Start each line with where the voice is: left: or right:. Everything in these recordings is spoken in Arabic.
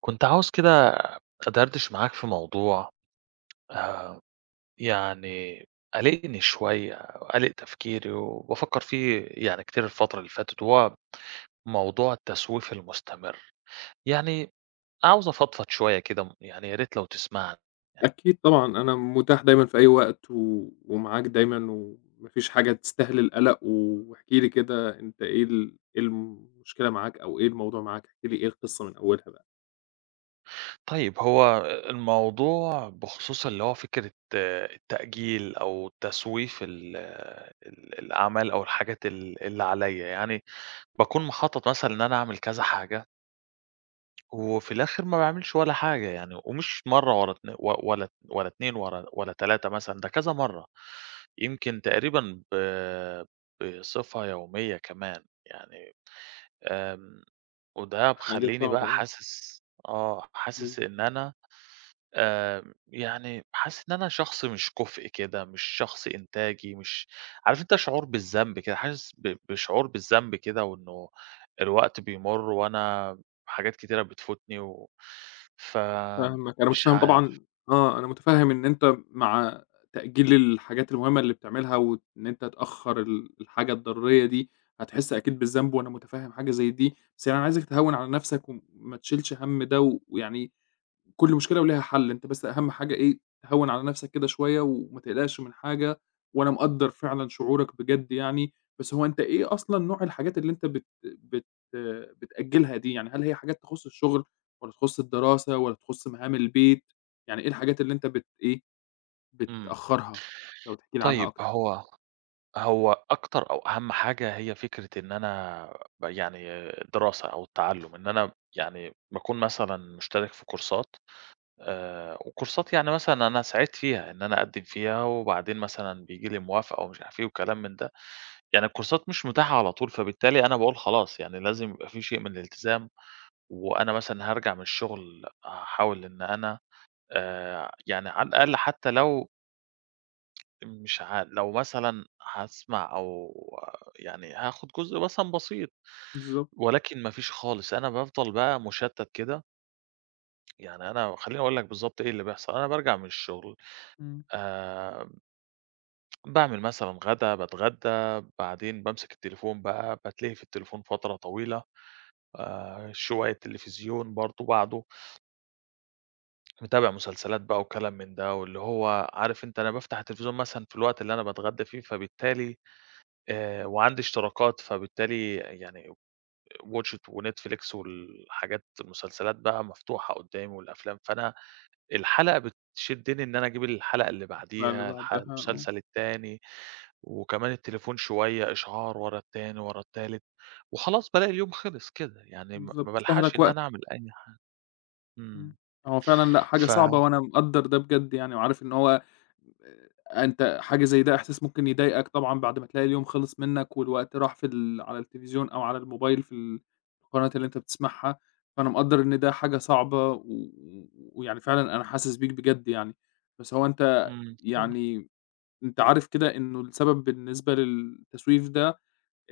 right: كنت عاوز كده أدردش معاك في موضوع آه، يعني قلقني شوية قلق تفكيري وبفكر فيه يعني كتير الفترة اللي فاتت وهو موضوع التسويف المستمر. يعني عاوز أفضفض شوية كده يعني يا ريت لو تسمعني.
left: أكيد طبعًا، أنا متاح دايمًا في أي وقت و ومعاك دايمًا وما فيش حاجة تستاهل القلق، واحكِ لي كده أنت إيه إيه المشكلة معاك أو إيه الموضوع معاك؟ احكِ لي إيه القصة من أولها بقى.
right: طيب هو الموضوع بخصوص اللي هو فكرة التأجيل أو تسويف الأعمال أو الحاجات اللي عليا يعني. بكون مخطط مثلا إن أنا أعمل كذا حاجة وفي الآخر ما باعملش ولا حاجة يعني، ومش مرّة ورا اتن و ولا 2 ورا ولا 3 مثلًا، ده كذا مرّة، يمكن تقريبًا بصفة يومية كمان يعني. آمم، وده
left: حاجة
right: مخلّيني بقى
left: صعبة آه.
right: حاسس
left: بالضبط.
right: إن أنا آآ، يعني حاسس إن أنا شخص مش كُفء كده، مش شخص إنتاجي، مش عارف أنت، شعور بالذنب كده، حاسس بشعور بالذنب كده، وإنه الوقت بيمُر وأنا حاجات كتيرة بتفوتني
left: فاهمك، أنا
right: فمش
left: متفهم
right: عارف.
left: طبعًا آه، أنا متفهم إن أنت مع تأجيل الحاجات المهمة اللي بتعملها وإن أنت تأخّر الحاجة الضرورية دي، هتحس أكيد بالذنب وأنا متفهم حاجة زي دي، بس يعني أنا عايزك تهوّن على نفسك وما تشيلش هَم ده، ويعني كل مشكلة وليها حل، أنت بس أهم حاجة إيه، تهوّن على نَفْسك كده شوية وما تقلقش من حاجة، وأنا مقدّر فعلًا شعورك بجد يعني. بس هو أنت إيه أصلًا نوع الحاجات اللي أنت بت بت بتأجّلها دي، يعني هل هي حاجات تخُص الشغل والّا تخُص الدراسة والّا تخُص مهام البيت، يعني إيه الحاجات اللي أنت بت إيه،
right: إمم.
left: بتأخّرها؟ لو تحكي لي عنها
right: طيب
left: أكتر.
right: هو أكتر أو أهم حاجة هي فكرة إن أنا يعني الدراسة أو التعلُّم، إن أنا يعني باكون مثلًا مشترك في كورسات، وكورسات يعني مثلًا أنا سعيت فيها، إن أنا أقدّم فيها وبعدين مثلًا بييجي لي موافقة ومش عارف إيه وكلام من ده. يعني الكورسات مش متاحة على طول، فبالتالي أنا باقول خلاص يعني لازم يبقى في شيء من الالتزام، وأنا مثلًا هارجع من الشغل هاحاول إن أنا يعني على الأقل حتى لو مش ع لو مثلًا هاسمع أو يعني هاخد جزء مثلًا بسيط،
left: بالضبط.
right: ولكن ما فيش خالص، أنا بافضل بقى مشتت كده. يعني أنا خلّيني أقول لك بالضبط إيه اللي بيحصل. أنا بارجع من الشغل،
left: إمم.
right: آآ باعمل مثلًا غدا، باتغدى، بعدين بامسك التليفون بقى، باتلهي في التليفون فترة طويلة، شوية تليفزيون برضه، بعده متابع مسلسلات بقى وكلام من ده، واللي هو عارف أنت أنا بافتح التليفزيون مثلًا في الوقت اللي أنا باتغدى فيه، فبالتالي وعندي اشتراكات، فبالتالي يعني واتشت وNetflix والحاجات المسلسلات بقى مفتوحة قدامي والأفلام، فأنا الحلقة بتشدّني إن أنا أجيب الحلقة اللي
left: الحلقة اللي
right: بعديها،
left: بعدها آه.
right: المسلسل التاني، وكمان التليفون شوية إشعار ورا التاني، ورا التالت، وخلاص بالاقي اليوم خلص كده، يعني ما
left: بالضبط،
right: ما بالحقش
left: تستهلك
right: إن أنا
left: وقتك.
right: أعمل أي حاجة.
left: إمم.
right: إمم.
left: هو فعلًا لأ، حاجة
right: ف
left: صعبة وأنا مقدّر ده بجد يعني وعارف إن هو أنت حاجة زي ده إحساس ممكن يضايقك طبعًا بعد ما تلاقي اليوم خلص منّك والوقت راح في على التلفزيون أو على الموبايل في القناة اللي أنت بتسمعها، فأنا مقدّر إن ده حاجة صعبة و ويعني فعلًا أنا حاسس بيك بجد يعني. بس هو أنت
right: إمم. إمم.
left: يعني أنت عارف كده إنه السبب بالنسبة للتسويف ده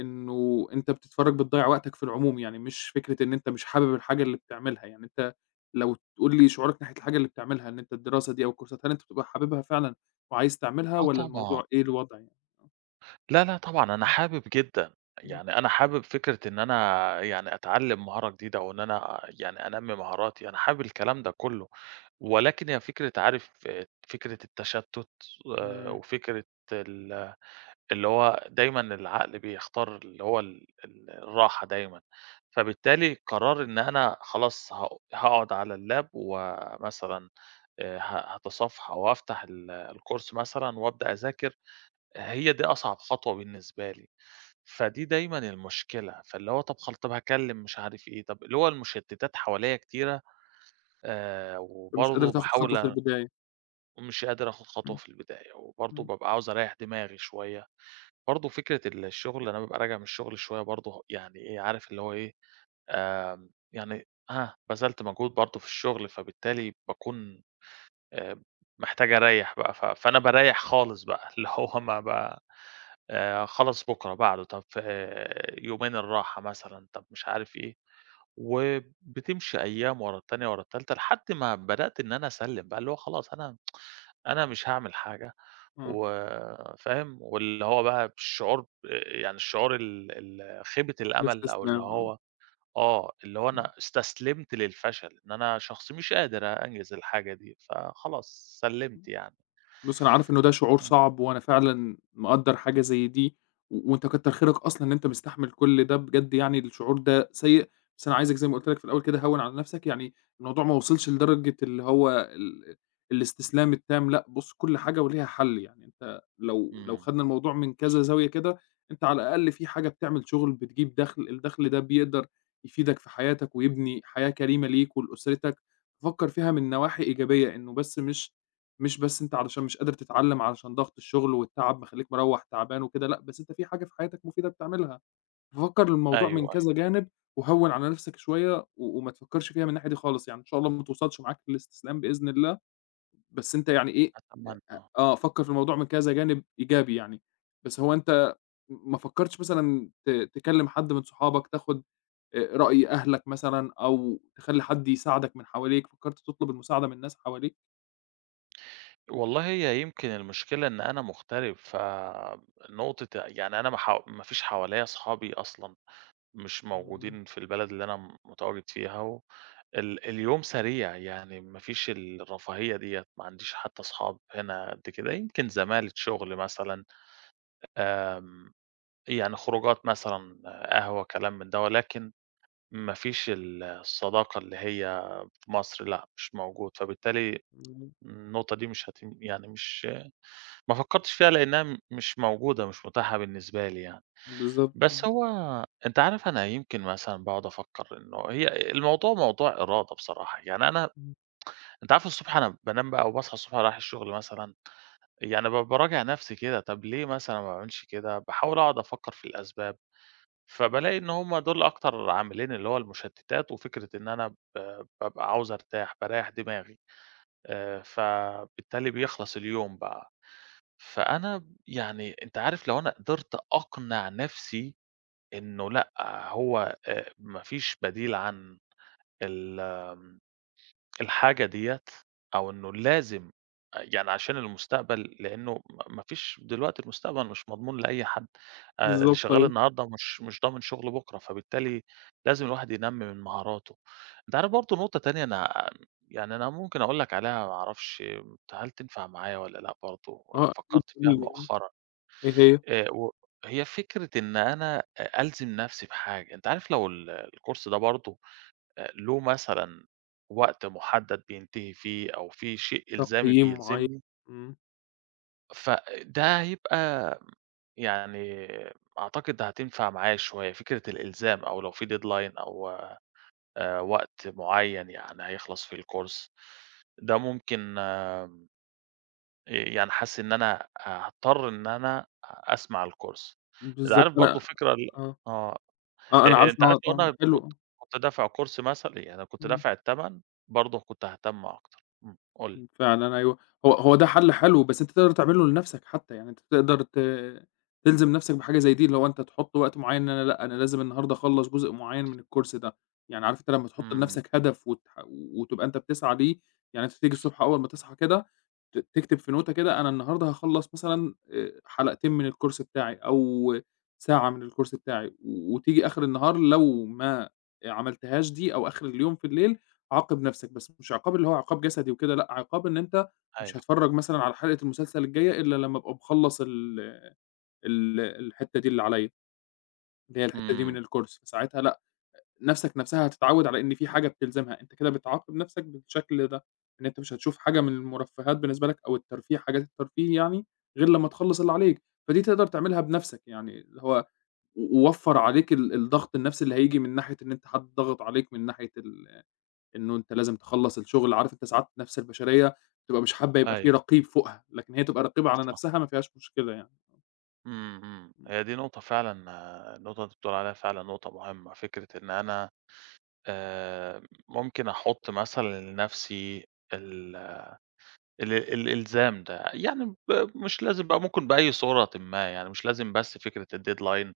left: إنه أنت بتتفرّج بتضيّع وقتك في العموم، يعني مش فكرة إن أنت مش حابب الحاجة اللي بتعملها، يعني أنت لو تقول لي شعورك ناحية الحاجة اللي بتعملها، إن أنت الدراسة دي أو الكورسات، هل أنت بتبقى حاببها فعلًا وعايز تعملها
right: آه
left: والّا
right: طبعًا.
left: الموضوع إيه الوضع يعني؟
right: لا، لا طبعًا، أنا حابب جدًا.
left: إمم. إمم.
right: يعني أنا حابب فكرة إن أنا يعني أتعلّم مهارة جديدة أو إن أنا يعني أنمّي مهاراتي، أنا حابب الكلام ده كُلّه. ولكن هي فكرة عارف، فكرة التشتُّت،
left: إمم.
right: وفكرة ال اللي هو دايمًا العقل بيختار اللي هو ال الراحة دايمًا، فبالتالي قرار إن أنا خلاص هاقعد على اللاب ومثلًا ه هاتصفح أو هافتح الcourse مثلًا وأبدأ أذاكر، هي دي أصعب خطوة بالنسبة لي، فدي دايمًا المشكلة، فاللي هو طَب طَب هاكلّم مش عارف إيه، طَب اللي هو المشتِّتات حواليّا كتيرة،
left: فمش قادر
right: وبرضه
left: تاخد
right: باحاول
left: خطوة البداية.
right: ومش قادر آخُد خطوة
left: إمم.
right: في البداية، وبرضه
left: إمم.
right: بابقى عاوز أريّح دماغي شوية، برضه فكرة الشغل، أنا بابقى راجع من الشغل شوية برضه يعني إيه، عارف اللي هو إيه، يعني بذلت مجهود برضه في الشغل، فبالتالي باكون آآ، محتاج أريّح بقى، فأنا باريّح خالص بقى، اللي هو ما ب خلاص بُكرة، بعده، طب يومين الراحة مثلًا، طب مش عارف إيه، وبتمشي أيام ورا التانية، ورا التالتة، لحد ما بدأت إن أنا أسلِّم بقى، اللي هو خلاص، أنا مش هاعمل حاجة
left: آه.
right: و فاهم، واللي هو بقى بالشعور يعني الشعور ال خيبة الأمل أو اللي
left: باستسلام، آه. إمم.
right: هو آه، اللي هو أنا استسلمت للفشل، إن أنا شخص مش قادر أنجز الحاجة دي، فخلاص سلِّمت
left: إمم.
right: يعني.
left: بُص أنا عارف إنه ده شعور
right: إمم.
left: صعب، وأنا فعلًا مقدّر حاجة زي دي، و وأنت كتّر خيرك أصلًا إن أنت مستحمل كل ده بجد يعني الشعور ده سيء، بس أنا عايزك زي ما قُلت لك في الأول كده هوّن على نفْسك، يعني الموضوع ما وصلش لدرجة اللي هو ال الاستسلام التام لأ، بُص كل حاجة وليها حل، يعني أنت لو
right: إمم.
left: خدنا الموضوع من كذا زاوية كده، أنت على الأقل في حاجة بتعمل شغل بتجيب دخْل، الدخْل ده بيقدر يفيدك في حياتك، ويبني حياة كريمة ليك ولأسرتك، فكّر فيها من نواحي إيجابية إنه بس مش مش بس أنت علشان مش قادر تتعلّم علشان ضغط الشغل والتعب مخلّيك مروّح تعبان وكده، لأ، بس أنت في حاجة في حياتك مفيدة بتعملها، ففكّر الموضوع من
right: أيوه، أيوه.
left: كذا جانب وهوّن على نَفْسك شوية وما تفكّرش فيها من الناحية دي خالص، يعني إن شاء الله ما توصلش معاك للاستسلام بإذن الله، بس أنت يعني إيه،
right: أتمنى
left: أ
right: آه.
left: آه، فكّر في الموضوع من كذا جانب إيجابي يعني. بس هو أنت ما فكّرتش مثلًا تكلّم حد من صحابك، تاخُد رأي أهلك مثلًا أو تخلّي حد يساعدك من حواليك، فكّرت تطلب المساعدة من ناس حواليك؟
right: والله هي يمكن المشكلة إن أنا مغترب، فنقطة يعني أنا ما فيش حواليّا أصحابي أصلًا، مش
left: إمم.
right: موجودين في البلد اللي أنا متواجد فيها و ال اليوم سريع، يعني ما فيش الرفاهية ديّة، ما عنديش حتى أصحاب هنا قد كده، يمكن زمالة شغل مثلًا، آمم، يعني خروجات مثلًا، قهوة، كلام من ده، ولكن ما فيش الصداقة اللي هي في مصر لأ، مش موجود، فبالتالي
left: إمم.
right: النقطة دي مش هتم يعني مش، ما فكّرتش فيها لإنها مش موجودة، مش متاحة بالنسبة لي يعني.
left: بالضبط
right: بس
left: آه.
right: هو أنت عارف أنا يمكن مثلًا باقعد أفكّر إنه هي الموضوع موضوع إرادة بصراحة، يعني أنا
left: إمم.
right: أنت عارف الصبح أنا بانام بقى وباصحى الصبح رايح الشغل مثلًا، يعني باراجع نفسي كده، طب ليه مثلًا ما باعملش كده؟ باحاول أقعد أفكّر في الأسباب، فبالاقي إن هم دول أكتر عاملين، اللي هو المشتتات وفكرة إن أنا بابقى عاوز أرتاح، باريّح دماغي، فبالتالي بيخلص اليوم بقى. فأنا يعني أنت عارف لو أنا قدرت أقنع نفسي إنه لأ، هو ما فيش بديل عن ال الحاجة ديّة أو إنه لازم يعني عشان المستقبل، لإنه ما فيش دلوقتي، المستقبل مش مضمون لأي حد، اللي
left: بالضبط
right: شغّال
left: أيوه.
right: النهارده مش ضامن شغله بُكرة، فبالتالي لازم الواحد ينمّي من مهاراته. أنت عارف برضه نقطة تانية أنا يعني أنا ممكن أقول لك عليها، ما أعرفش هل تنفع معايا والّا لأ برضه،
left: آه أكيد
right: فكّرت
left: قُل
right: فيها
left: لي آه.
right: مؤخرًا،
left: إيه هي؟
right: و هي فكرة إن أنا ألزم نَفْسي بحاجة، أنت عارف لو الكورس ده برضه له مثلًا وقت مُحدد بينتهي فيه أو في شيء إلزامي
left: تقييم معيّن.
right: بيلزمني،
left: إمم.
right: فده هيبقى يعني أعتقد ده هتنفع معايا شوية، فكرة الإلزام، أو لو في deadline أو وقت معيّن يعني هيخلص فيه الcourse ده، ممكن يعني حاسس إن أنا هاضطر إن أنا أسمع الcourse. أنت
left: بالضبط
right: عارف برضه
left: أنا
right: فكرة ال
left: آه.
right: آه.
left: آه أنا عارف
right: أنت
left: إن هو
right: عارف لو
left: طبعًا
right: أنا
left: حلو
right: كنت
left: آه.
right: كنت دافع كورس مثلًا، يعني لو كنت
left: إمم.
right: دافع التمن برضه كنت هاهتم أكتر. إمم، قُل لي.
left: إمم، فعلًا أيوه. هو ده حل حلو، بس أنت تقدر تعمله لنفْسك حتى، يعني أنت تقدر تلزم نفْسك بحاجة زي دي، اللي هو أنت تحُط وقت معيّن إن أنا لأ، أنا لازم النهارده أخلّص جزء معيّن من الcourse ده، يعني عارف أنت لمّا تحُط
right: إمم،
left: لنفْسك هدف وتبقى أنت بتسعى ليه، يعني أنت تيجي الصبح أول ما تصحى كده تكتب في نوتة كده أنا النهارده هاخلّص مثلًا حلقتين من الcourse بتاعي أو ساعة من الcourse بتاعي، وتيجي آخر النهار لو ما عملتهاش دي أو آخر اليوم في الليل عاقب نفْسك، بس مش عقاب اللي هو عقاب جسدي وكده لأ، عقاب إن أنت
right: أيوه،
left: مش هاتفرّج مثلًا على حلقة المسلسل الجاية إلا لمّا أبقى مخلّص ال ال الحتّة دي اللي عليَّ، اللي هي الحتّة دي
right: إمم،
left: من الcourse، ساعتها لأ، نفْسك نفْسها هتتعوّد على إن في حاجة بتلزمها، أنت كده بتعاقب نفْسك بالشكل ده، إن أنت مش هتشوف حاجة من المرفّهات بالنسبة لك أو الترفيه حاجات الترفيه يعني غير لمّا تخلّص اللي عليك، فدي تقدر تعملها بنفْسك يعني، اللي هو و ووفّر عليك الضغط النفْسي اللي هييجي من ناحية إن أنت حد ضاغط عليك من ناحية إنه أنت لازم تخلّص الشغل، عارف أنت ساعات النفس البشرية بتبقى مش حابة يبقى
right: أيوه،
left: في رقيب فوقها، لكن هي تبقى رقيبة على
right: صح،
left: نفسها ما فيهاش مشكلة يعني.
right: إمم، إمم. هي دي نقطة فعلًا، النقطة اللي أنت بتقول عليها فعلًا نقطة مهمة، فكرة إن أنا آآ ممكن أحُط مثلًا لنفسي ال ال الإلزام ده، يعني مش لازم بقى، ممكن بأي صورةٍ ما، يعني مش لازم بس فكرة الdeadline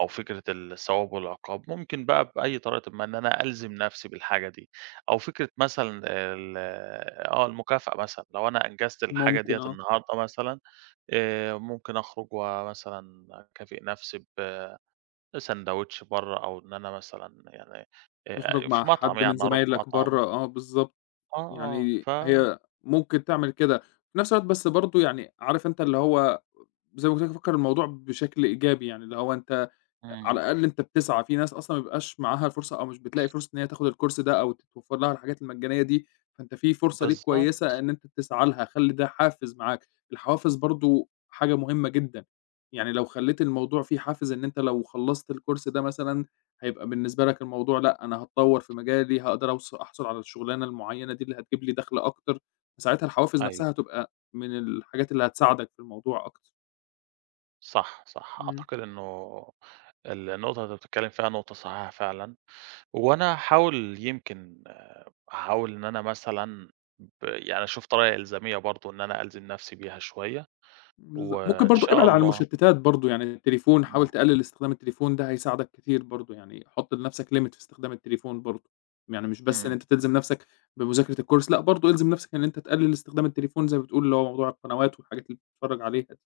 right: أو فكرة الثواب والعقاب، ممكن بقى بأي طريقةٍ ما إن أنا ألزم نفسي بالحاجة دي، أو فكرة مثلًا ال آه المكافأة مثلًا، لو أنا أنجزت
left: إمم،
right: الحاجة
left: ممكن
right: ديّة
left: آه.
right: النهارده مثلًا، ممكن أخرج ومثلًا أكافئ نفسي بساندوتش برّه، أو إن أنا مثلًا يعني
left: تخرج مع
right: في مطعم
left: حد من
right: يعني أروح
left: زمايلك
right: مطعم.
left: برّه، آه بالضبط،
right: آه، آه
left: يعني
right: ف
left: هي ممكن تعمل كده، في نفس الوقت بس برضه يعني عارف أنت اللي هو زي ما قُلت لك فكّر الموضوع بشكل إيجابي، يعني اللي هو أنت على
right: إمم،
left: الأقل أنت بتسعى، في ناس أصلًا ما بيبقاش معاها الفرصة أو مش بتلاقي فرصة إن هي تاخد الcourse ده أو تتوفر لها الحاجات المجانية دي، فأنت في فرصة ليك
right: بالضبط،
left: كويسة إن أنت تسعى لها، خلّي ده حافز معاك، الحوافز برضه حاجة مهمة جدًا، يعني لو خلّيت الموضوع فيه حافز إن أنت لو خلّصت الcourse ده مثلًا هيبقى بالنسبة لك الموضوع لأ، أنا هاتطوّر في مجالي، هاقدر أحصل على الشغلانة المعيّنة دي اللي هتجيب لي دخل أكتر، فساعتها الحوافز
right: أيوه،
left: نفسها هتبقى من الحاجات اللي هتساعدك في الموضوع أكتر.
right: صح، صح،
left: إمم.
right: أعتقد إنه النقطة اللي أنت بتتكلم فيها نقطة صحيحة فعلًا. هو أنا هاحاول يمكن هاحاول إن أنا مثلًا يعني أشوف طريقة إلزامية برضه إن أنا ألزم نفسي بيها شوية،
left: ممكن
right: وإن
left: برضه
right: شاء
left: ابعد عن
right: الله.
left: المشتتات برضه، يعني التليفون
right: إمم،
left: حاول تقلل استخدام التليفون ده هيساعدك كتير برضه، يعني حُط لنفْسك limit في استخدام التليفون برضه، يعني مش بس إن
right: إمم.
left: أنت تلزم نفْسك بمذاكرة الcourse لأ، برضه الزم نفْسك إن أنت تقلل استخدام التليفون زي ما بتقول، اللي هو موضوع القنوات والحاجات اللي بتتفرّج عليها دي.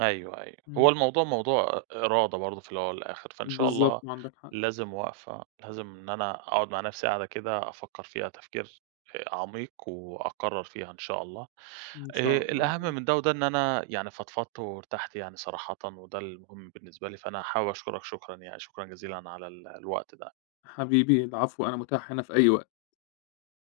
right: أيوه، أيوه. هو
left: إمم.
right: الموضوع موضوع إرادة برضه في الأول والآخر، فإن شاء
left: بالضبط،
right: الله
left: عندك حق.
right: لازم وقفة، لازم إن أنا أقعد مع نفسي قعدة كده أفكّر فيها تفكير عميق وأقرّر فيها إن شاء الله.
left: إن شاء الله.
right: الأهم من ده وده إن أنا يعني فضفضت وارتحت يعني صراحةً، وده المهم بالنسبة لي، فأنا حابب أشكرك شكرًا يعني، شكرًا جزيلًا على الوقت ده.
left: حبيبي العفو، أنا متاح هنا في أي وقت.